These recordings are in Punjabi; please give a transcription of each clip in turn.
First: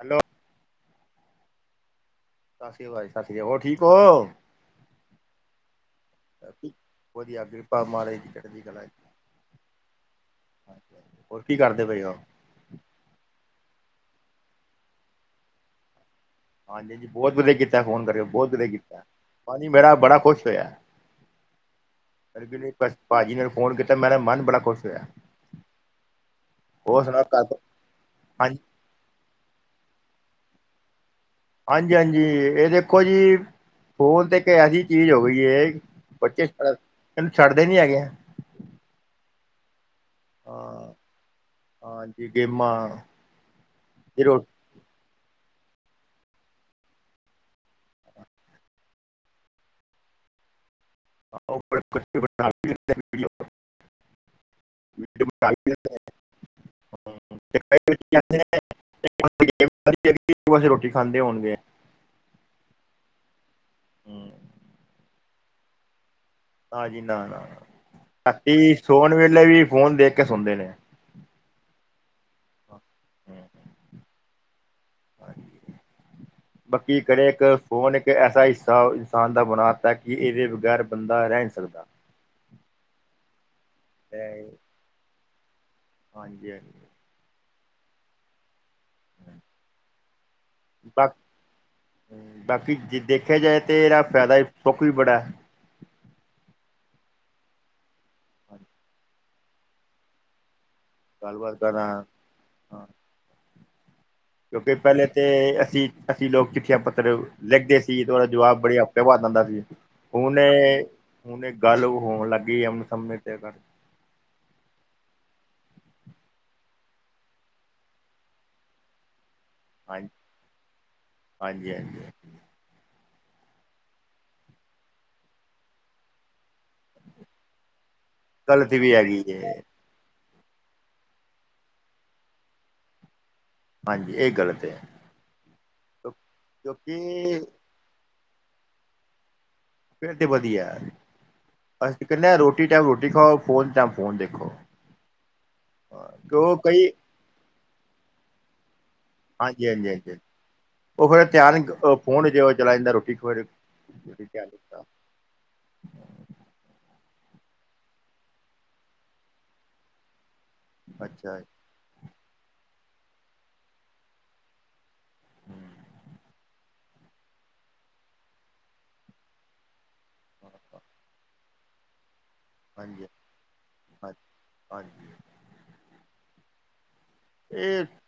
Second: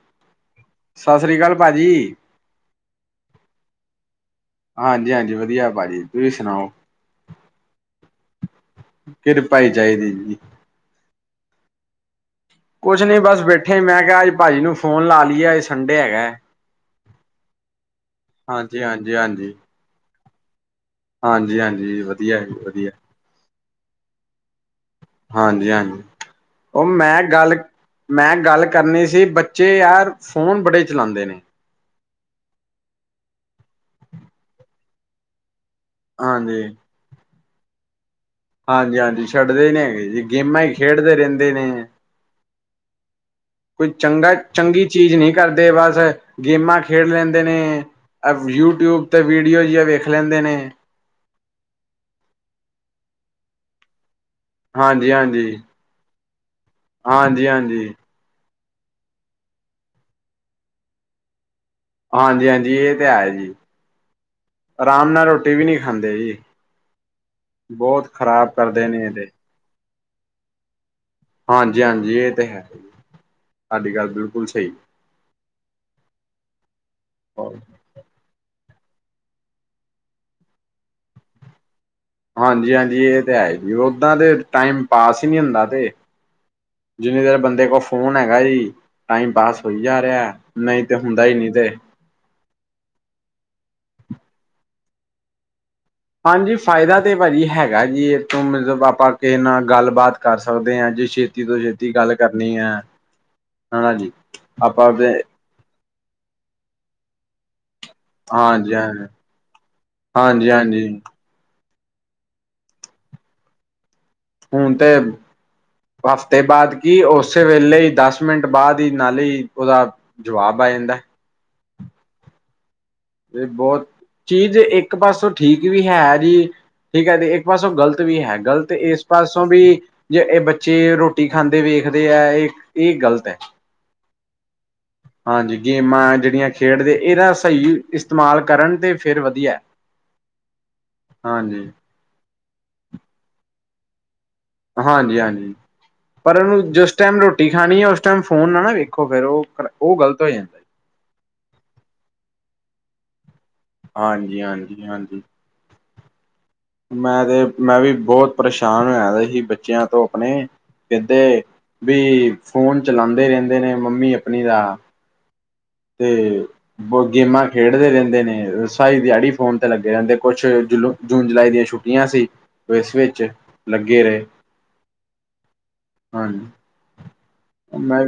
ਹੈਲੋ। ਸਤਿ ਸ਼੍ਰੀ ਅਕਾਲ ਭਾਜੀ। ਸਾਸਰੀਕਾਲ ਭਾਜੀ ਸਾਸਰੀਕਾਲ ਹੋਰ ਠੀਕ ਹੋ। ਹਾਂਜੀ-ਹਾਂਜੀ, ਵਧੀਆ ਭਾਜੀ ਤੁਸੀਂ ਸੁਣਾਓ? ਵਧੀਆ, ਕਿਰਪਾ ਮਹਾਰਾਜ ਦੀ ਚੜਦੀ ਕਲਾ। ਕਿਰਪਾ ਈ ਚਾਹੀਦੀ ਜੀ। ਹੋਰ ਕੀ ਕਰਦੇ ਪਏ ਹੋ? ਕੁੱਛ ਨੀ ਬਸ ਬੈਠੇ ਮੈਂ ਕਿਹਾ ਅੱਜ ਭਾਜੀ ਨੂੰ ਫੋਨ ਲਾ ਲਈਏ ਅੱਜ ਸੰਡੇ ਹੈਗਾ ਹੈ। ਹਾਂਜੀ-ਹਾਂਜੀ, ਬਹੁਤ ਵਧੀਆ ਕੀਤਾ ਫ਼ੋਨ ਕਰਕੇ ਬਹੁਤ ਵਧੀਆ ਹਾਂਜੀ ਕੀਤਾ ਹਾਂਜੀ ਮਨ ਮੇਰਾ ਬੜਾ ਖੁਸ਼ ਹੋਇਆ। ਹਾਂਜੀ-ਹਾਂਜੀ, ਵਧੀਆ ਏ ਵਧੀਆ। ਭਾਜੀ ਨੇ ਮੈਨੂੰ ਫੋਨ ਕੀਤਾ ਮੇਰਾ ਮਨ ਬੜਾ ਖੁਸ਼ ਹੋਇਆ। ਹਾਂਜੀ-ਹਾਂਜੀ ਉਹ ਹੋਰ ਮੈਂ ਸੁਣਾ ਘਰ ਪ ਗੱਲ-ਮੈਂ ਹਾਂਜੀ ਗੱਲ ਕਰਨੀ ਸੀ ਬੱਚੇ ਯਾਰ ਫੋਨ ਬੜੇ ਚਲਾਉਂਦੇ ਨੇ। ਹਾਂਜੀ-ਹਾਂਜੀ, ਇਹ ਦੇਖੋ ਜੀ ਫੋਨ ਤੇ ਇੱਕ ਐਸੀ ਚੀਜ਼ ਹੋ ਗਈ ਏ। ਬੱਚੇ, ਹਾਂਜੀ ਇਨੂੰ ਛੱਡਦੇ ਨੀ ਹੈਗੇ। ਹਾਂਜੀ ਹਾਂਜੀ ਛੱਡਦੇ ਨੀ ਹੈਗੇ ਜੀ। ਗੇਮਾਂ ਹੀ ਹਾਂ ਖੇਡਦੇ ਰਹਿੰਦੇ ਨੇ, ਹਾਂਜੀ ਗੇਮਾਂ ਕੋਈ ਫਿਰ ਚੰਗਾ ਉਹ ਚੰਗੀ ਚੀਜ਼ ਨਹੀਂ ਕਰਦੇ, ਬਸ ਗੇਮਾਂ ਖੇਡ ਲੈਂਦੇ ਨੇ। ਐ ਯੂਟਿਊਬ ਤੇ ਵੀਡੀਓ ਜੀਆਂ ਵੇਖ ਲੈਂਦੇ ਨੇ। ੇ [inaudible] ਹਾਂਜੀ ਹਾਂਜੀ ਹੈ ਹਾਂਜੀ ਹਾਂਜੀ। [unintelligible] ਰੋਟੀ ਖਾਂਦੇ ਹੋਣਗੇ। ਹਾਂਜੀ ਹਾਂਜੀ ਇਹ ਤੇ ਹੈ ਜੀ, ਹੂੰ ਆਰਾਮ ਨਾਲ ਰੋਟੀ ਵੀ ਨਹੀਂ ਖਾਂਦੇ ਜੀ। ਹਾਂਜੀ ਨਾ ਨਾ ਬਹੁਤ ਖ਼ਰਾਬ ਰਾਤੀ ਕਰਦੇ ਨੇ ਇਹ ਸੋਣ ਤੇ ਵੇਲੇ ਵੀ, ਫੋਨ ਦੇਖ ਕੇ ਸੋਂਦੇ ਨੇ। ਹਾਂਜੀ ਹਾਂਜੀ ਇਹ ਤੇ ਹੈ, ਸਾਡੀ ਗੱਲ ਬਿਲਕੁਲ ਸਹੀ। ਬਾਕੀ ਘਰੇ, ਇੱਕ ਫੋਨ ਇੱਕ ਇੱਕ ਐਸਾ ਹਿੱਸਾ ਇਨਸਾਨ ਦਾ ਬਣਾ ਦਾ, ਕਿ ਇਹਦੇ ਬਗੈਰ ਬੰਦਾ ਰਹਿ ਨਹੀਂ ਸਕਦਾ। ਹਾਂਜੀ ਹਾਂਜੀ ਇਹ ਤੇ ਹੈ ਜੀ, ਓਦਾਂ ਦੇ ਟਾਈਮ ਪਾਸ ਹੀ ਨਹੀਂ ਹੁੰਦਾ ਤੇ। ਹਾਂਜੀ ਹਾਂਜੀ ਜਿੰਨੀ ਦੇਰ ਬੰਦੇ ਕੋਲ ਫੋਨ ਹੈਗਾ ਜੀ, ਟਾਈਮ ਪਾਸ ਹੋਈ ਜਾ ਰਿਹਾ ਨਹੀਂ ਤੇ ਬਾ ਹੁੰਦਾ ਹੀ ਨਹੀਂ ਤੇ। ਬਾਕੀ ਜੇ ਦੇਖਿਆ ਜਾਏ ਤਾਂ, ਇਹਦਾ ਫਾਇਦਾ ਸੁੱਖ ਵੀ ਬੜਾ ਹੈ। ਹਾਂਜੀ ਫਾਇਦਾ ਤੇ ਭਾਜੀ ਹੈਗਾ ਜੀ, ਇਹ ਤੋਂ ਮਤਲਬ ਆਪਾਂ ਕਿਸੇ ਨਾਲ ਗੱਲਬਾਤ ਕਰ ਸਕਦੇ ਹਾਂ ਜੀ ਛੇਤੀ ਗੱਲਬਾਤ ਤੋਂ ਕਰਨਾ ਛੇਤੀ ਗੱਲ ਹਾਂ ਕਰਨੀ ਹੈ, ਹੈਨਾ ਜੀ। ਕਿਉਂਕਿ ਆਪਾਂ ਪਹਿਲੇ ਤੇ ਤਾਂ ਅਸੀਂ ਅਸੀਂ ਲੋਕ ਚਿੱਠੀਆਂ ਪੱਤਰ ਲਿਖਦੇ ਸੀ ਤੇ ਉਹਦਾ ਜਵਾਬ ਹਾਂਜੀ ਬੜੀ ਹਫ਼ਤੇ ਹਾਂਜੀ ਬਾਦ ਆਉਂਦਾ ਸੀ, ਹੁਣ ਏ ਹਾਂਜੀ-ਹਾਂਜੀ ਹੁਣ ਇਹ ਗੱਲ ਹੋਣ ਲੱਗ ਗਈ, ਲੰਮੇ ਸਮੇਂ ਤਕ ਹੁਣ ਤੇ ਹਫ਼ਤੇ ਬਾਅਦ ਕੀ ਉਸੇ ਵੇਲੇ ਹੀ, ਦਸ ਮਿੰਟ ਬਾਅਦ ਹੀ, ਨਾਲ ਹੀ। ਉਹਦਾ ਜਵਾਬ ਆ ਜਾਂਦਾ। ਹਾਂਜੀ ਹਾਂਜੀ ਹਾਂਜੀ ਤੇ ਬਹੁਤ, ਚੀਜ਼ ਇੱਕ ਪਾਸੋਂ ਠੀਕ ਵੀ ਹੈ ਜੀ, ਠੀਕ ਹੈ ਤੇ ਇੱਕ ਪਾਸੋਂ ਗਲਤ। ਗਲਤ ਵੀ ਹੈ, ਗਲਤ ਗ਼ਲਤ ਵੀ ਇਸ ਹੈਗੀ ਪਾਸੋਂ ਹੈ ਵੀ ਜੇ ਇਹ ਬੱਚੇ ਰੋਟੀ ਖਾਂਦੇ ਵੇਖਦੇ ਏ, ਇਹ ਇਹ ਗ਼ਲਤ ਹੈ। ਹਾਂਜੀ ਇਹ ਗਲਤ ਹੈ। ਹਾਂਜੀ ਗੇਮਾਂ ਜਿਹੜੀਆਂ ਕਿਉਂਕਿ ਖੇਡਦੇ, ਇਹਦਾ ਸਹੀ ਇਸਤੇਮਾਲ ਕਰਨ ਤੇ ਫਿਰ ਵਧੀਆ। ਫਿਰ ਤੇ ਵਧੀਆ, ਹਾਂਜੀ ਅਸੀ ਕਹਿੰਦੇ ਹ ਰੋਟੀ ਟਾਈਮ ਰੋਟੀ ਖਾਓ, ਫੋਨ ਟਾਈਮ ਫੋਨ ਦੇਖੋ। ਹਾਂਜੀ ਹਾਂਜੀ ਪਰ ਉਹ ਉਹਨੂੰ ਕਈ ਜਿਸ ਟਾਈਮ ਰੋਟੀ ਖਾਣੀ ਹੈ, ਉਸ ਟਾਈਮ ਫ਼ੋਨ ਨਾ ਨਾ ਵੇਖ ਹਾਂਜੀ ਹਾਂਜੀ ਹਾਂਜੀ ਹਾਂ ਉਹ ਫਿਰ ਧਿਆਨ, ਫੋਨ ਜੇ ਚਲਾ ਜਾਂਦਾ ਰੋਟੀ ਖਿਰ ਹਾਂਜੀ ਹਾਂਜੀ ਹਾਂਜੀ। ਮੈਂ ਤੇ ਮੈਂ ਵੀ ਬਹੁਤ ਪਰੇਸ਼ਾਨ ਹੋਇਆ ਸੀ ਬੱਚਿਆਂ ਤੋਂ ਆਪਣੇ, ਅੱਛਾ ਕਿੱਧੇ ਹਾਂਜੀ ਵੀ ਫੋਨ ਚਲਾਉਂਦੇ ਰਹਿੰਦੇ ਨੇ, ਮੰਮੀ ਆਪਣੀ ਦਾ। ਤੇ ਹੋਰ ਗੇਮਾਂ ਖੇਡਦੇ ਰਹਿੰਦੇ ਨੇ, ਸਾਰੀ ਦਿਹਾੜੀ ਫੋਨ ਲੱਗੇ ਰਹਿੰਦੇ, ਕੁਛ ਜੁਲੂ ਜੂਨ ਜੁਲਾਈ ਦੀਆਂ ਛੁੱਟੀਆਂ ਸੀ। ਇਸ ਹਾਂਜੀ ਵਿੱਚ ਲੱਗੇ ਰਹੇ, ਹਾਂਜੀ ਹਾਂਜੀ। ਇਹ ਮੈਂ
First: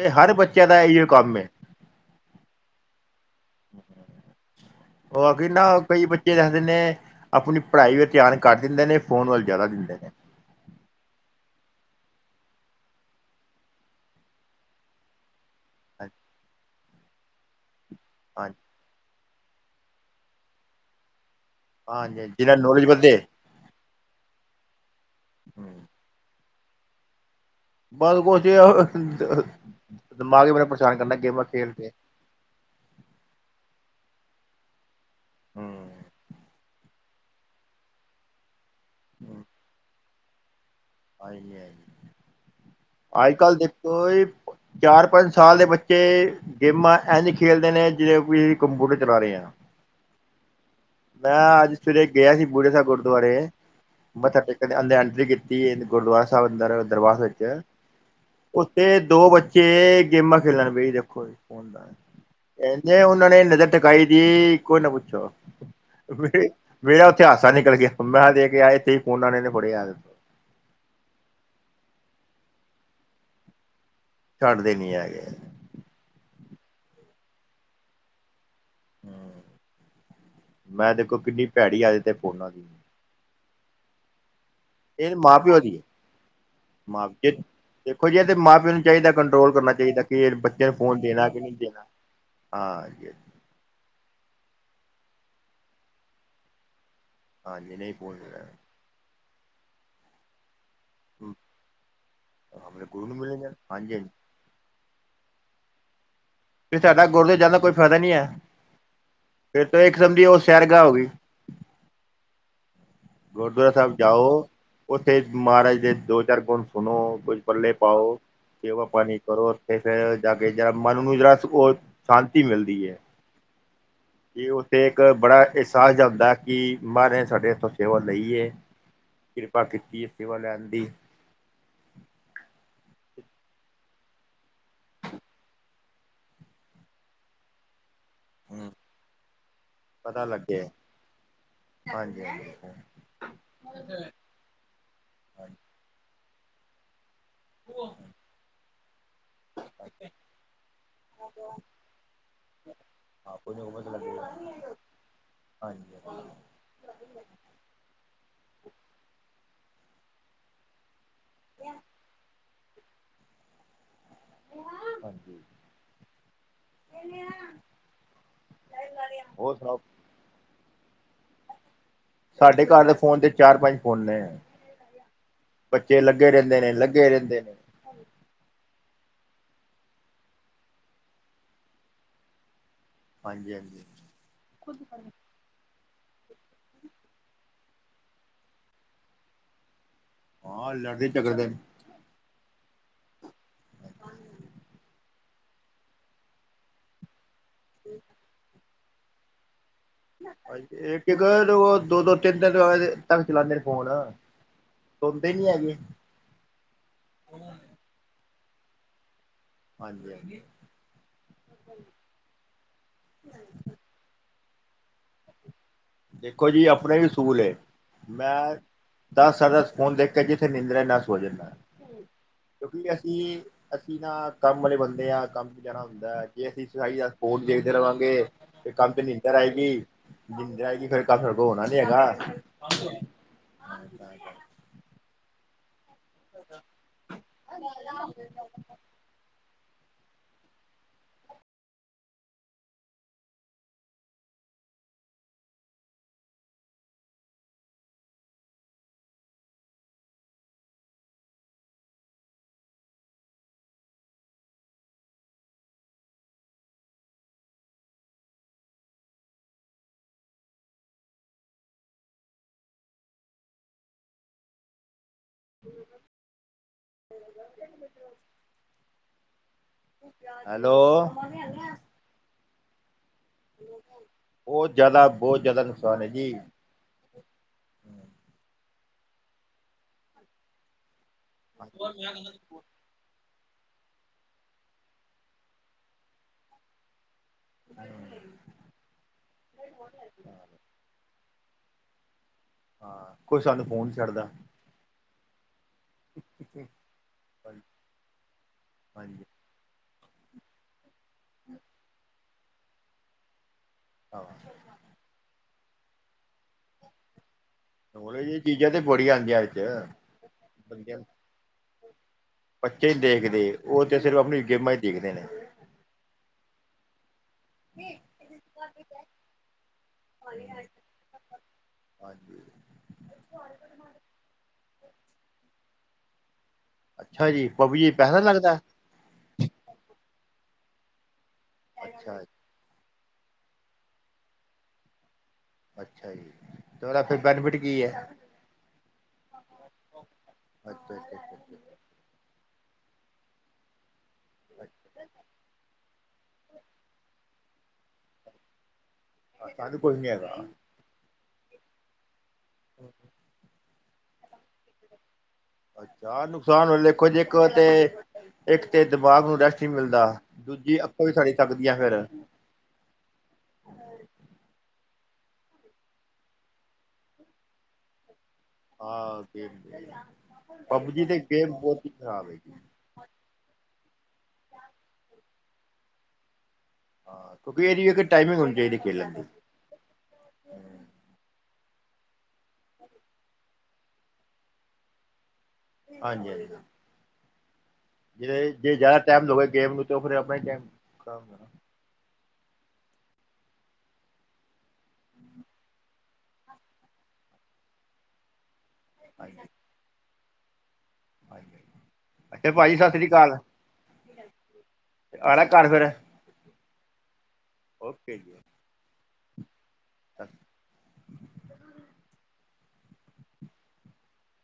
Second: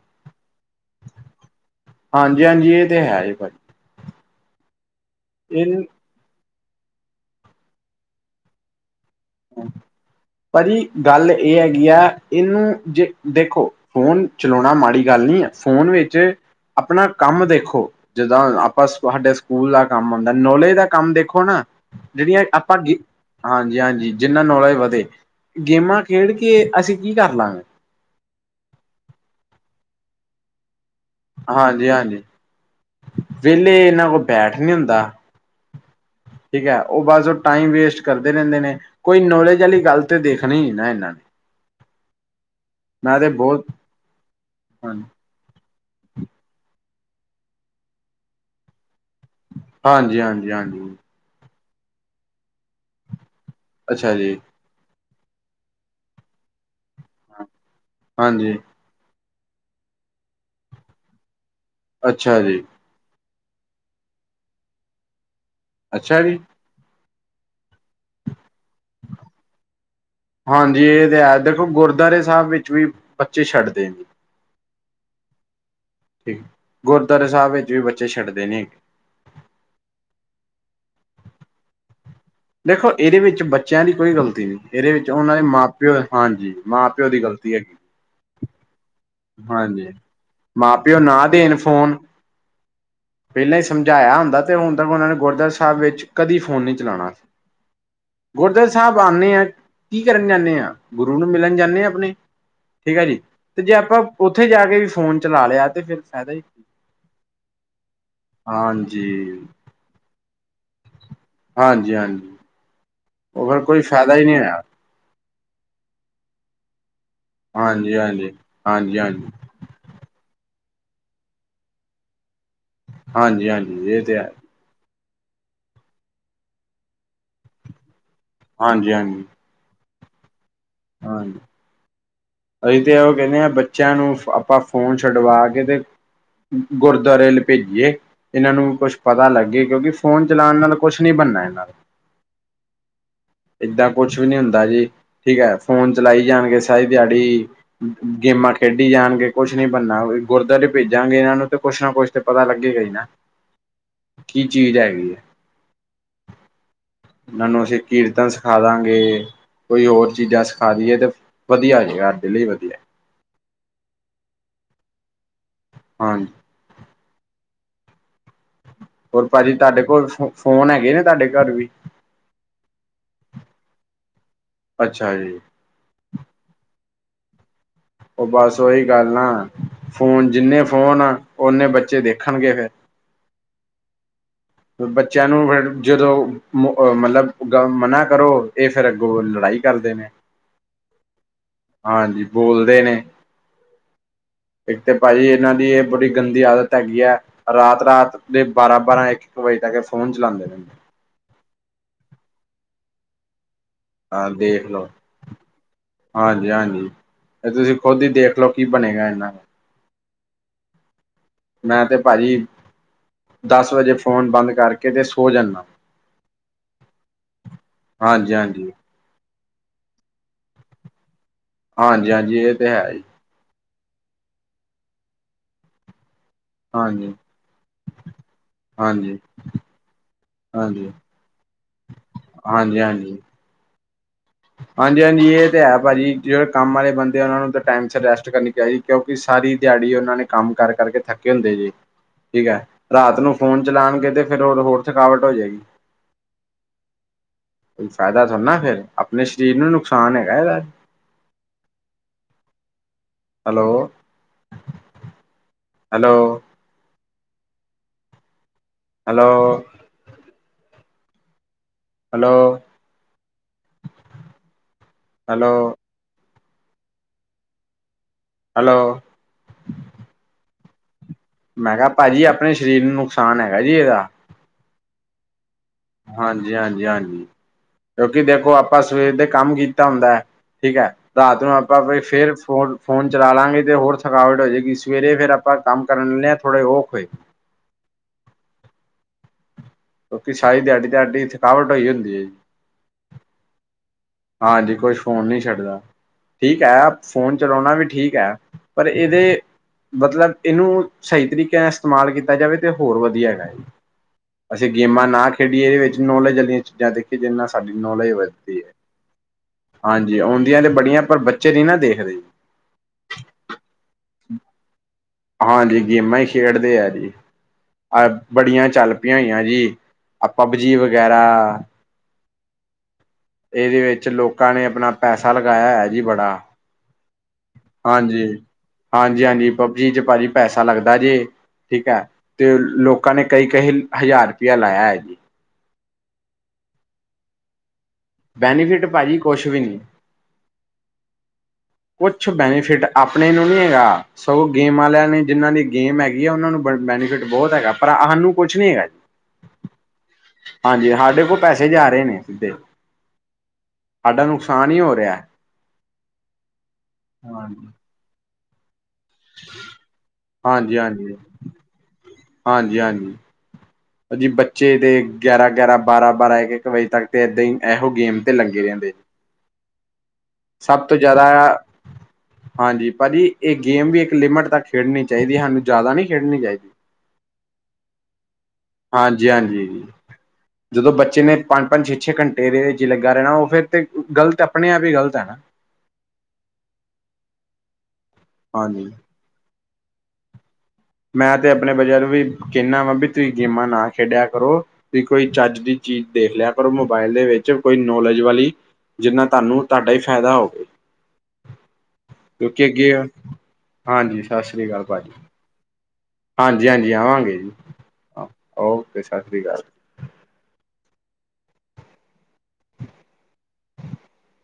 ਇਹ ਹਰ ਬੱਚੇ ਦਾ ਇਹਿਓ ਕੰਮ ਹੈ। ਹਾਂਜੀ ਹਾਂਜੀ ਇਹ ਤੇ ਹੈ ਹੀ, ਭਾਜੀ। ਉਹੀ ਨਾ ਇਹ ਕਈ ਬੱਚੇ ਦੇਖਦੇ ਨੇ, ਆਪਣੀ ਪੜ੍ਹਾਈ ਵਲ ਧਿਆਨ ਘਟ ਦਿੰਦੇ ਨੇ, ਫੋਨ ਵੱਲ ਜ਼ਿਆਦਾ ਦਿੰਦੇ ਨੇ। ਪਰ ਜੀ ਗੱਲ ਇਹ ਹੈਗੀ ਆ, ਇਹਨੂੰ ਜੇ ਦੇਖੋ ਫੋਨ ਚਲਾਉਣਾ ਮਾੜੀ ਗੱਲ ਨਹੀਂ ਆ। ਫੋਨ ਵਿੱਚ ਆਪਣਾ ਕੰਮ ਦੇਖੋ, ਜਿੱਦਾਂ ਹਾਂਜੀ, ਆਪਾਂ ਸ ਸਕੂਲ ਦਾ ਕੰਮ ਹੁੰਦਾ, ਨੌਲੇਜ ਦਾ ਕੰਮ ਦੇਖੋ ਨਾ, ਹਾਂਜੀ ਜਿਹੜੀਆਂ ਜਿਹਨਾਂ ਆਪਾਂ ਨੌਲੇਜ ਵਧੇ ਹਾਂਜੀ ਹਾਂਜੀ ਜਿੰਨਾ ਨੌਲੇਜ ਵਧੇ, ਗੇਮਾਂ ਖੇਡ ਕੇ ਅਸੀਂ ਕੀ ਕਰ ਲਾਂਗੇ। ਬਸ ਕੁਛ ਨਹੀ ਹੋਰ, ਦਿਮਾਗ ਬੜਾ ਪਰੇਸ਼ਾਨ ਕਰਨਾ। ਗੇਮਾਂ ਖੇਲ ਕੇ। ਹਾਂਜੀ-ਹਾਂਜੀ, ਵੇਲੇ ਇਹਨਾਂ ਕੋਲ ਬੈਠ ਨੀ ਹੁੰਦਾ। ਹੂੰ। ਠੀਕ ਹੈ, ਉਹ ਬਸ ਉਹ ਟਾਈਮ ਵੇਸਟ ਕਰਦੇ ਰਹਿੰਦੇ ਨੇ ਕੋਈ ਨੌਲੇਜ ਪਹਿਲੀ ਗੱਲ ਤੇ ਦੇਖਣੀ ਨੀ ਨਾ ਇਹਨਾਂ ਨੇ ਆਏਗੀ-ਆਏਗੀ, ਮੈਂ ਤੇ ਆਹੀ ਏ ਅੱਜ-ਕੱਲ੍ਹ ਬਹੁਤ ਦੇਖੋ ਚਾਰ-ਪੰਜ ਸਾਲ ਦੇ ਬੱਚੇ ਗੇਮਾਂ ਇੰਝ ਖੇਲਦੇ ਨੇ ਜਿਵੇਂ ਕੋਈ ਕੰਪਿਊਟਰ ਚਲਾ ਰਹੇਹਾ। ਹਾਂਜੀ ਹਾਂਜੀ ਹਾਂਜੀ ਹਾਂਜੀ ਮੈਂ ਅੱਜ ਸਵੇਰੇ ਗਿਆ ਸੀ, ਬੂਢੇ ਸਾਹਿਬ ਗੁਰਦੁਆਰੇ ਅੱਛਾ ਜੀ ਮੱਥਾ ਟੇਕਣ ਅੰਦਰ ਐਂਟਰੀ ਕੀਤੀ। ਗੁਰਦੁਆਰਾ ਸਾਹਿਬ ਅੰਦਰ ਦਰਬਾਰ ਸਾਹਿਬ ਵਿੱਚ ਹਾਂਜੀ। ਉੱਥੇ ਦੋ ਬੱਚੇ ਗੇਮਾਂ ਖੇਲਣ ਪਏ ਦੇਖੋ ਜ ਫੋਨ ਦਾ ਅੱਛਾ ਜੀ। ਇੰਜੇ ਉਹਨਾਂ ਨੇ ਨਜ਼ਰ ਟਕਾਈ ਦੀ ਕੋਈ ਨਾ ਪੁੱਛੋ ਅੱਛਾ ਜੀ। ਮੇਰਾ ਉੱਥੇ ਹਾਸਾ ਨਿਕਲ ਗਿਆ, ਮੈ ਦੇਖ ਕੇ ਕਿਹਾ ਆਏ ਇੱਥੇ ਫੋਨਾ ਨੇ ਫੜੇ ਬੂਰੀ ਆਦਤ। ਹਾਂਜੀ, ਇਹ ਤੇ ਹੈ ਦੇਖੋ ਗੁਰਦੁਆਰੇ ਸਾਹਿਬ ਵਿੱਚ ਵੀ ਬੱਚੇ ਛੱਡਦੇ ਜੀ। ਛੱਡਦੇ ਨੀ ਹੈਗੇ। ਠੀਕ, ਗੁਰਦੁਆਰੇ ਸਾਹਿਬ ਵਿੱਚ ਵੀ ਬੱਚੇ ਛੱਡਦੇ ਨੇ ਹੈਗੇ। ਹੂੰ ਮੈਂ ਦੇਖੋ ਕਿੰਨੀ ਭੈੜੀ ਆਦਤ ਹੈ। ਫੋਨਾਂ ਦੀ ਦੇਖੋ ਇਹਦੇ ਵਿੱਚ ਬੱਚਿਆਂ ਦੀ ਕੋਈ ਗਲਤੀ ਨਹੀਂ। ਇਹਦੇ ਵਿੱਚ ਇਹ ਉਹਨਾਂ ਮਾਂ ਦੇ ਪਿਓ ਦੀ ਹੈ ਮਾਂ-ਪਿਓ ਹਾਂਜੀ, ਮਾਂ-ਪਿਓ ਮਾਂ ਦੀ ਗਲਤੀ ਹੈਗੀ। ਦੇਖੋ ਜੀ, ਇਹ ਤਾਂ ਮਾਂ-ਪਿਓ ਨੂੰ ਚਾਹੀਦਾ ਕੰਟਰੋਲ ਕਰਨਾ ਹਾਂਜੀ ਚਾਹੀਦਾ ਕਿ ਬੱਚਿਆਂ ਨੂੰ ਮਾਂ ਪਿਓ ਫੋਨ ਨਾ ਦੇਣਾ ਕਿ, ਨਹੀਂ ਦੇਣ ਦੇਣਾ। ਫੋਨ ਹਾ ਇਹੀ ਪਹਿਲਾਂ ਹੀ ਸਮਝਾਇਆ ਹੁੰਦਾ ਤੇ ਹੁਣ ਤੱਕ ਉਹਨਾਂ ਨੇ ਗੁਰਦੁਆ ਸਾਹਿਬ ਵਿੱਚ ਕਦੇ ਫੋਨ ਨੀ ਚਲਾਉਣਾ। ਹਾਂਜੀ, ਨਹੀਂ ਫੋਨ ਚਲਾਇਆ। ਸਬ ਆਉਂਦੇ ਹਾਂ ਕੀ ਕਰਨ ਜਾਂਦੇ ਹਾਂ? ਗੁਰੂ ਨੂੰ ਮਿਲਣ ਜਾਂਦੇ ਹਾਂ ਆਪਣੇ। ਆਪਣੇ ਠੀਕ ਹੈ ਗੁਰੂ ਨੂੰ ਜੀ। ਮਿਲਣ ਜਾਦੇ, ਤੇ ਜੇ ਆਪਾਂ ਹਾਂਜੀ-ਹਾਂਜੀ। ਉੱਥੇ ਜਾ ਕੇ ਵੀ ਫੋਨ ਚਲਾ ਲਿਆ ਤੇ ਫੇਰ ਫਾਇਦਾ ਕੀ? ਫਿਰ ਸਾਡਾ ਗੁਰਦੁਆਰੇ ਜਾਣ ਦਾ ਕੋਈ ਫਾਇਦਾ ਨਹੀਂ ਹੈ। ਹਾਂਜੀ। ਫੇਰ ਤੋਂ ਇੱਕ ਕਿਸਮ ਦੀ ਉਹ ਸਰਗਾ ਉਹ ਸੈਰਗਾ ਹੋ ਗਈ। ਹਾਂਜੀ-ਹਾਂਜੀ। ਗੁਰਦੁਆਰਾ ਸਾਹਿਬ ਜਾਓ, ਨਹੀਂ ਹੋਇਆ ਉੱਥੇ ਮਹਾਰਾਜ ਦੇ ਦੋ-ਚਾਰ ਗੁਣ ਸੁਣੋ। ਪੱਲੇ ਹਾਂਜੀ ਪਾਓ, ਹਾਂਜੀ ਸੇਵਾ ਹਾਂਜੀ ਪਾਣੀ ਹਾਂਜੀ ਕਰੋ। ਤੇ ਫੇਰ ਜਾ ਕੇ ਜਿਹੜਾ ਮਨ ਨੂੰ ਜਿਹੜਾ ਉਹ ਸ਼ਾਂਤੀ ਮਿਲਦੀ ਹੈ। ਹਾਂਜੀ-ਹਾਂਜੀ, ਇਹ ਤੇ ਹੈ। ਇਹ ਉੱਥੇ ਇੱਕ ਬੜਾ ਅਹਿਸਾਸ ਜਾਂਦਾ ਕਿ ਮਹਾਰਾਜ ਸਾਡੇ ਇੱਥੋਂ ਸੇਵਾ ਲਈਏ। ਹਾਂਜੀ-ਹਾਂਜੀ। ਕਿਰਪਾ ਕੀਤੀ ਹੈ ਸੇਵਾ ਲੈਣ ਦੀ। ਹਾਂਜੀ। ਅਸੀਂ ਤੇ ਉਹ ਕਹਿੰਦੇ ਆ ਬੱਚਿਆਂ ਨੂੰ ਆਪਾਂ ਫੋਨ ਛੱਡਵਾ ਕੇ ਤੇ ਗੁਰਦੁਆਰੇ ਭੇਜੀਏ। ਇਹਨਾਂ ਹੂੰ ਨੂੰ ਕੁਛ ਪਤਾ ਲੱਗੇ ਕਿਉਂਕਿ ਫ਼ੋਨ ਚਲਾਉਣ ਨਾਲ ਕੁਛ ਨਹੀਂ ਬਣਨਾ ਇਹਨਾਂ ਦਾ ਹਾਂਜੀ-ਹਾਂਜੀ। ਏਦਾਂ ਕੁਛ ਵੀ ਨੀ ਹੁੰਦਾ ਜੀ ਠੀਕ ਹੈ, ਫੋਨ ਚਲਾਈ ਜਾਣਗੇ ਸਾਰੀ ਦਿਹਾੜੀ ਗੇਮਾਂ ਖੇਡੀ ਜਾਣਗੇ ਕੁਛ ਨੀ ਬਣਨਾ, ਗੁਰਦੁਆਰੇ ਭੇਜਾਂਗੇ ਇਹਨਾਂ ਨੂੰ ਤੇ ਕੁੱਛ ਨਾ ਕੁੱਛ ਤੇ ਪਤਾ ਲੱਗੇਗਾ ਹੀ ਨਾ। ਹਾਂ, ਕੁਝ ਨਾ ਕੁਝ ਪਤਾ ਲੱਗੇਗਾ ਕੀ ਚੀਜ਼ ਹੈਗੀ ਹੈ ਹਾਂਜੀ- ਹਾਂ। ਇਹਨਾਂ ਨੂੰ ਅਸੀਂ ਕੀਰਤਨ ਸਿਖਾ ਦਾਂਗੇ। ਕੋਈ ਹੋਰ ਚੀਜ਼ਾਂ ਸਿਖਾ ਦੀਏ ਤਾਂ ਵਧੀਆ ਜੇ ਦਿੱਲੀ ਵਧੀਆ। ਹਾਂਜੀ। ਹਾਂਜ ਇਹ ਆ ਹੋਰ ਭਾਜੀ ਤੁਹਾਡੇ ਕੋਲ ਫੋ, ਫੋਨ ਹੈਗੇ ਨੇ, ਤੁਹਾਡੇ ਘਰ ਵੀ? ਸਾਡੇ ਘਰ ਦੇ, ਫੋਨ ਤੇ ਚਾਰ-ਪੰਜ ਫੋਨ ਨੇ। ਅੱਛਾ ਜੀ। ਬੱਚੇ ਲੱਗੇ ਰਹਿੰਦੇ ਨੇ, ਲੱਗੇ ਰਹਿੰਦੇ। ਉਹ ਬਸ ਉਹੀ ਗੱਲ ਨਾ, ਫੋਨ, ਜਿੰਨੇ ਫੋਨ, ਉਨੇ ਬੱਚੇ ਦੇਖਣਗੇ ਫਿਰ। ਹਾਂਜੀ-ਹਾਂਜੀ। ਬੱਚਿਆਂ ਨੂੰ ਫਿਰ ਜਦੋਂ, ਮਤਲਬ ਮਨਾ ਕਰੋ, ਇਹ ਫਿਰ ਅੱਗੋਂ ਲੜਾਈ ਕਰਦੇ ਨੇ। ਹਾਂ ਲੜਦੇ, ਝਗੜਦੇਨ। ਹਾਂਜੀ, ਬੋਲਦੇ ਨੇ। ਇੱਕ ਤੇ ਭਾਜੀ ਇਹਨਾਂ ਦੀ, ਇਹ ਬੜੀ ਗੰਦੀ ਆਦਤ ਹੈਗੀ ਹੈ। ਰਾਤ-ਰਾਤ ਦੇ, ਬਾਰਾਂ-ਬਾਰਾਂ, ਇੱਕ-ਇੱਕ ਵਜੇ ਤੱਕ ਫੋਨ ਚਲਾਉਂਦੇ ਰਹਿੰਦੇ ਇੱਕ-ਇੱਕ, ਦੋ-ਦੋ, ਤਿੰਨ-ਤਿੰਨ ਵਜੇ ਤੱਕ ਚਲਾਂਦੇ ਨੇ। ਫੋਨ ਹਾਂ, ਦੇਖਲੋ। ਸੁਣਦੇ ਨੀ ਹੈਗੇ ਹਾਂਜੀ-ਹਾਂਜੀ, ਇਹ ਤੁਸੀਂ ਖੁਦ ਹੀ ਦੇਖਲੋ, ਕੀ ਬਣੇਗਾ ਇਹਨਾਂ ਦਾ। ਹਾਂਜੀ-ਹਾਂਜੀ। ਮੈਂ ਤੇ ਭਾਜੀ, ਦੱਸ ਵਜੇ ਫੋਨ ਬੰਦ ਕਰਕੇ ਤੇ ਸੋ ਜਾਂਦਾ ਦੇਖੋ ਜੀ ਆਪਣੇ ਵੀ ਅਸੂਲ ਏ, ਮੈਂ ਹਾਂਜੀ-ਹਾਂਜੀ, ਦਸ ਸਾਡੇ ਦਸ, ਫੋਨ ਦੇਖਕੇ ਜਿੱਥੇ ਨਿੰਦਰੇ ਨਾਲ ਸੋ ਜਾਂਦਾ। ਹਾਂਜੀ, ਹਾਂਜੀ, ਇਹ ਤੇ ਹੈਹੀ। ਜੀ। ਅਸੀਂ ਨਾ ਕੰਮ ਵਾਲੇ ਬੰਦੇ ਆਂ, ਕੰਮ'ਚ ਜਾਣਾ ਹੁੰਦੈ। ਜੇ ਅਸੀਂ ਸਾਰੀ ਹਾਂਜੀ, ਰਾਤ ਫੋਨ ਦੇਖਦੇ ਰ੍ਹਵਾਂਗੇ, ਫਿਰ ਕੰਮ ਤੇ ਹਾਂਜੀ, ਨ੍ਹੀਂਦਰ ਆਇਗੀ, ਨ੍ਹੀਂਦਰ ਹਾਂਜੀ, ਆਇਗੀ ਫਿਰ ਕੰਮ ਫਿਰ ਕੋ ਹੋਣਾ ਨੀ ਹੈਗਾ। ਹਾਂਜੀ-ਹਾਂਜੀ। [unintelligible] ਹਾਂਜੀ, ਹਾਂਜੀ, ਇਹ ਤੇ ਹੈ ਭਾਜੀ। ਜਿਹੜੇ ਕੰਮ ਵਾਲੇ ਬੰਦੇ ਆ ਉਹਨਾ ਨੂੰ ਤਾਂ ਟਾਈਮ ਸੀਰ ਰੈਸਟ ਕਰਨੀ ਚਾਈ ਕਿਉਂਕਿ, ਸਾਰੀ ਦਿਹਾੜੀ ਉਹਨਾਂ ਨੇ ਕੰਮ ਕਰ-ਕਰਕੇ ਥੱਕੇ ਹੁੰਦੇ ਜੇ। ਠੀਕ ਹੈ, ਰਾਤ ਨੂੰ ਫੋਨ ਚਲਾਣਗੇ ਤੇ ਫਿਰ ਹੋਰ, ਹੋਰ ਥਕਾਵਟ ਹੋਜੇਗੀ। ਕੋਈ ਫਾਇਦਾ ਥੋੜੀ ਨਾ ਫਿਰ, ਆਪਣੇ ਸਰੀਰ ਨੂੰ ਹੀ ਨੁਕਸਾਨ ਹੈਗਾ, ਇਹਦਾ। Hello! Hello. Hello. Hello hello. [unintelligible] Hello. Hello! ਮੈਂ ਕਿਹਾ ਭਾਜੀ, ਆਪਣੇ ਸਰੀਰ ਨੂੰ ਨੁਕਸਾਨ ਹੈਗਾ ਜੀ, ਇਹਦਾ। ਬਹੁਤ ਜ਼ਿਆਦਾ, ਬਹੁਤ ਜ਼ਿਆਦਾ ਨੁਕਸਾਨ ਹੈ ਜੀ ਹਾਂਜੀ, ਹਾਂਜੀ, ਹਾਂਜੀ। ਕਿਉਂਕਿ ਦੇਖੋ, ਆਪਾ ਸਵੇਰ ਦੇ ਕੰਮ ਕੀਤਾ ਹੁੰਦਾ ਹੈ, ਠੀਕ ਹੈ, ਰਾਤ ਨੂੰ ਆਪਾਂ ਫਿਰ ਫੋ ਫੋਨ ਚਲਾਂਲਗੇ, ਤੇ ਹੋਰ ਥਕਾਵਟ ਹੋਜੇਗੀ, ਸਵੇਰੇ ਫਿਰ ਆਪਾਂ ਕੰਮ ਕਰਨ ਲੈਂਨੇ ਹਾਂ, ਥੋੜਾ ਔਖ ਹੋਏ। ਬਦਲੇ ਕਿਉਂਕੀ ਸ਼ਾਹੀ ਦੀਹਾਡੀ ਤੇ ਹਾਡੀ ਥਕਾਵਟ ਹੋਈ ਹੁੰਦੀ ਏ। ਹਾਂ, ਕੁਛ ਸਾਨੂੰ ਫੋਨ ਨੀ ਛੱਡਦਾ। ਹਾਂਜੀ, ਕੁਛ ਫੋਨ ਨਹੀਂ ਛੱਡਦਾ। ਠੀਕ ਐ, ਫੋਨ ਚਲਾਉਣਾ ਵੀ ਠੀਕ ਐ, ਪਰ ਹਾਂਜੀ ਇਹਦੇ ਮਤਲਬ ਇਹਨੂੰ, ਸਹੀ ਤਰੀਕਿਆਂ ਨਾਲ ਇਸਤੇਮਾਲ ਕੀਤਾ ਜਾਵੇ, ਤੇ ਹੋਰ ਵਧੀਆ ਹੈਗਾ। ਹਾ ਅਸੀਂ ਗੇਮਾਂ ਨਾ ਖੇਡੀਏ ਇਹਦੇ ਵਿੱਚ ਨੌਲੇਜ ਵਾਲੀਆਂ ਚੀਜ਼ਾਂ ਦੇਖੀਏ ਜਿਹਦੇ ਨਾਲ ਸਾਡੀ ਨੌਲੇਜ ਵਧਦੀ ਹੈ। ਕੁੜੀਆ ਅਗੇ ਆਈ ਦੀਆ। ਹਾਂਜੀ। ਆਉਂਦੀਆਂ ਤੇ ਬੜੀਆਂ ਪਰ ਬੱਚੇ ਨੀ ਨਾ ਦੇਖਦੇ। ਬੱਚੇ ਹੀ ਦੇਖਦੇ ਉਹ ਤਾਂ ਸਿਰਫ ਆਪਣੀਆਂ ਗੇਮਾਂ ਹੀ ਦੇਖਦੇ ਨੇ। ਹਾਂਜੀ ਗੇਮਾਂ ਹੀ ਖੇਡਦੇ ਆ ਜੀ। ਅਹ ਬੜੀਆਂ ਚੱਲ ਪਈਆਂ ਹੋਈਆਂ ਜੀ ਅਹ ਪਬਜੀ ਵਗੈਰਾ। ਹਾਂਜੀ। ਇਹਦੇ ਵਿੱਚ ਲੋਕਾਂ ਨੇ ਆਪਣਾ ਪੈਸਾ ਲਗਾਇਆ ਹੈ ਜੀ ਬੜਾ। ਅੱਛਾ ਜੀ ਪਬਜੀ 'ਚ ਪੈਸਾ ਹਾਂਜੀ ਲੱਗਦਾ ਹੈ। ਹਾਂਜੀ, ਹਾਂਜੀ ਪਬਜੀ 'ਚ ਭਾਜੀ ਪੈਸਾ ਲੱਗਦਾ ਜੇ ਠੀਕ ਹੈ। ਅੱਛਾ ਤੇ ਲੋਕਾਂ ਨੇ ਕਈ ਕਈ ਹਜ਼ਾਰ ਰੁਪਇਆ ਲਾਇਆ ਹੈ ਜੀ। ਅੱਛਾ, ਜੀ ਤੇ ਉਹਦਾ ਫਿਰ ਬੈਨੀਫਿਟ ਕੀ ਹੈ। ਬੈਨੀਫਿਟ ਭਾਜੀ ਕੁਛ ਵੀ ਨਹੀਂ। ਅੱਛਾ, ਅੱਛਾ। ਕੁਛ ਬੈਨੀਫਿਟ ਆਪਣੇ ਨੂੰ ਨਹੀਂ ਹੈਗਾ ਸਗੋਂ ਗੇਮ ਵਾਲਿਆਂ ਨੇ ਜਿਹਨਾਂ ਦੀ ਗੇਮ ਹੈਗੀ ਆ ਉਹਨਾਂ ਨੂੰ ਬ ਬੈਨੀਫਿਟ ਬਹੁਤ ਹੈਗਾ ਪਰ ਸਾਨੂੰ ਕੁਛ ਨੀ ਹੈਗਾ। ਸਾਨੂੰ ਕੁਛ ਨਹੀਂ ਹੈਗਾ। ਹਾਂਜੀ, ਸਾਡੇ ਕੋਲ ਪੈਸੇ ਜਾ ਰਹੇ ਨੇ ਸਿੱਧੇ ਸਾਡਾ ਨੁਕਸਾਨ ਹੀ ਹੋ ਰਿਹਾ ਹੈ। ਅੱਛਾ ਨੁਕਸਾਨ ਹੋਏ ਦੇੇਖੋ ਜੇ ਇੱਕ ਹਾਂਜੀ। ਤੇ ਇੱਕ ਤੇ ਦਿਮਾਗ ਨੂੰ ਰੈਸਟ ਨਹੀਂ ਮਿਲਦਾ ਹਾਂਜੀ ਦੂਜੀ ਅੱਖੋਂ ਹਾਂਜੀ ਵੀ ਥਕ ਦੀਆ ਫਿਰ। ਹਾਂਜੀ, ਹਾਂਜੀ। ਜੀ ਬੱਚੇ ਤੇ ਗਿਆਰਾਂ ਗਿਆਰਾਂ ਬਾਰਾਂ ਬਾਰਾਂ ਇੱਕ ਇੱਕ ਵਜੇ ਤੱਕ ਤੇ ਏਦਾਂ ਹੀ ਇਹੋ ਗੇਮ ਤੇ ਲੱਗੇ। ਰਹਿੰਦੇ। ਹਾਂ ਗੇਮ ਸਭ ਤੋਂ ਪਬਜੀ ਤੇ ਜ਼ਿਆਦਾ ਗੇਮ ਬਹੁਤ ਹੀ ਖ਼ਰਾਬ ਹੈਗੀ ਹੈ। ਹਾਂਜੀ, ਭਾਜੀ। ਇਹ ਗੇਮ ਵੀ ਇੱਕ ਲਿਮਿਟ ਤੱਕ ਖੇਡਣੀ ਚਾਹੀਦੀ ਹੈ। ਸਾਨੂੰ ਜ਼ਿਆਦਾ ਨਹੀਂ ਖੇਡਣੀ ਚਾਹੀਦੀ ਹੈ। ਹਾਂ ਕਿਉਂਕਿ ਇਹ ਦੀ ਇੱਕ ਟਾਈਮਿੰਗ ਹੋਣੀ ਚਾਹੀਦੀ ਹੈ। ਹਾਂਜੀ, ਹਾਂਜੀ ਜੀ। ਜਦੋਂ ਬੱਚੇ ਨੇ ਪੰਜ ਪੰਜ ਛੇ ਛੇ ਘੰਟੇ ਇਹਦੇ ਵਿੱਚ ਲੱਗਾ ਰਹਿਣਾ ਉਹ ਫਿਰ ਤੇ ਗ਼ਲਤ ਆਪਣੇ ਆਪ ਹੀ ਗ਼ਲਤ ਹੈ ਨਾ। ਹਾਂਜੀ, ਹਾਂਜੀ। ਜਦੋਂ ਜੇ ਹਾਂਜੀ। ਜ਼ਿਆਦਾ ਟਾਈਮ ਲੋਗੇ ਗੇਮ ਨੂੰ ਫਿਰ ਉਹ ਆਪਣਾ ਟਾਈਮ। ਖਰਾਬ ਮੈਂ ਹੁੰਦਾ ਤੇ ਨਾ ਆਪਣੇ ਬੱਚਿਆਂ ਨੂੰ ਵੀ ਕਹਿੰਦਾ ਵਾ ਵੀ ਤੁਸੀਂ ਗੇਮਾਂ ਨਾ ਖੇਡਿਆ ਕਰੋ। ਵੀ ਕੋਈ ਚੱਜ ਦੀ ਚੀਜ਼ ਦੇਖ ਲਿਆ ਕਰੋ। ਮੋਬਾਇਲ ਦੇ ਵਿੱਚ ਕੋਈ ਨੌਲੇਜ ਵਾਲੀ। ਜਿੰਨਾ ਹਾਂਜੀ ਤੁਹਾਨੂੰ ਤੁਹਾਡਾ ਹੀ ਫਾਇਦਾ ਹੋਵੇ। ਹਾਂਜੀ। ਅੱਛਾ, ਕਿਉਂਕਿ ਭਾਜੀ ਸਤਿ ਅੱਗੇ ਸ੍ਰੀ ਅਕਾਲ। ਹਾਂਜੀ ਸਤਿ ਸ੍ਰੀ ਅਕਾਲ ਭਾਜੀ ਆਉਣਾ ਘਰ ਫੇਰ। ਹਾਂਜੀ, ਹਾਂਜੀ ਆਵਾਂਗੇ ਜੀ ਓਕੇ ਸਤਿ ਸ਼੍ਰੀ ਅਕਾਲ। ਹਾਂ।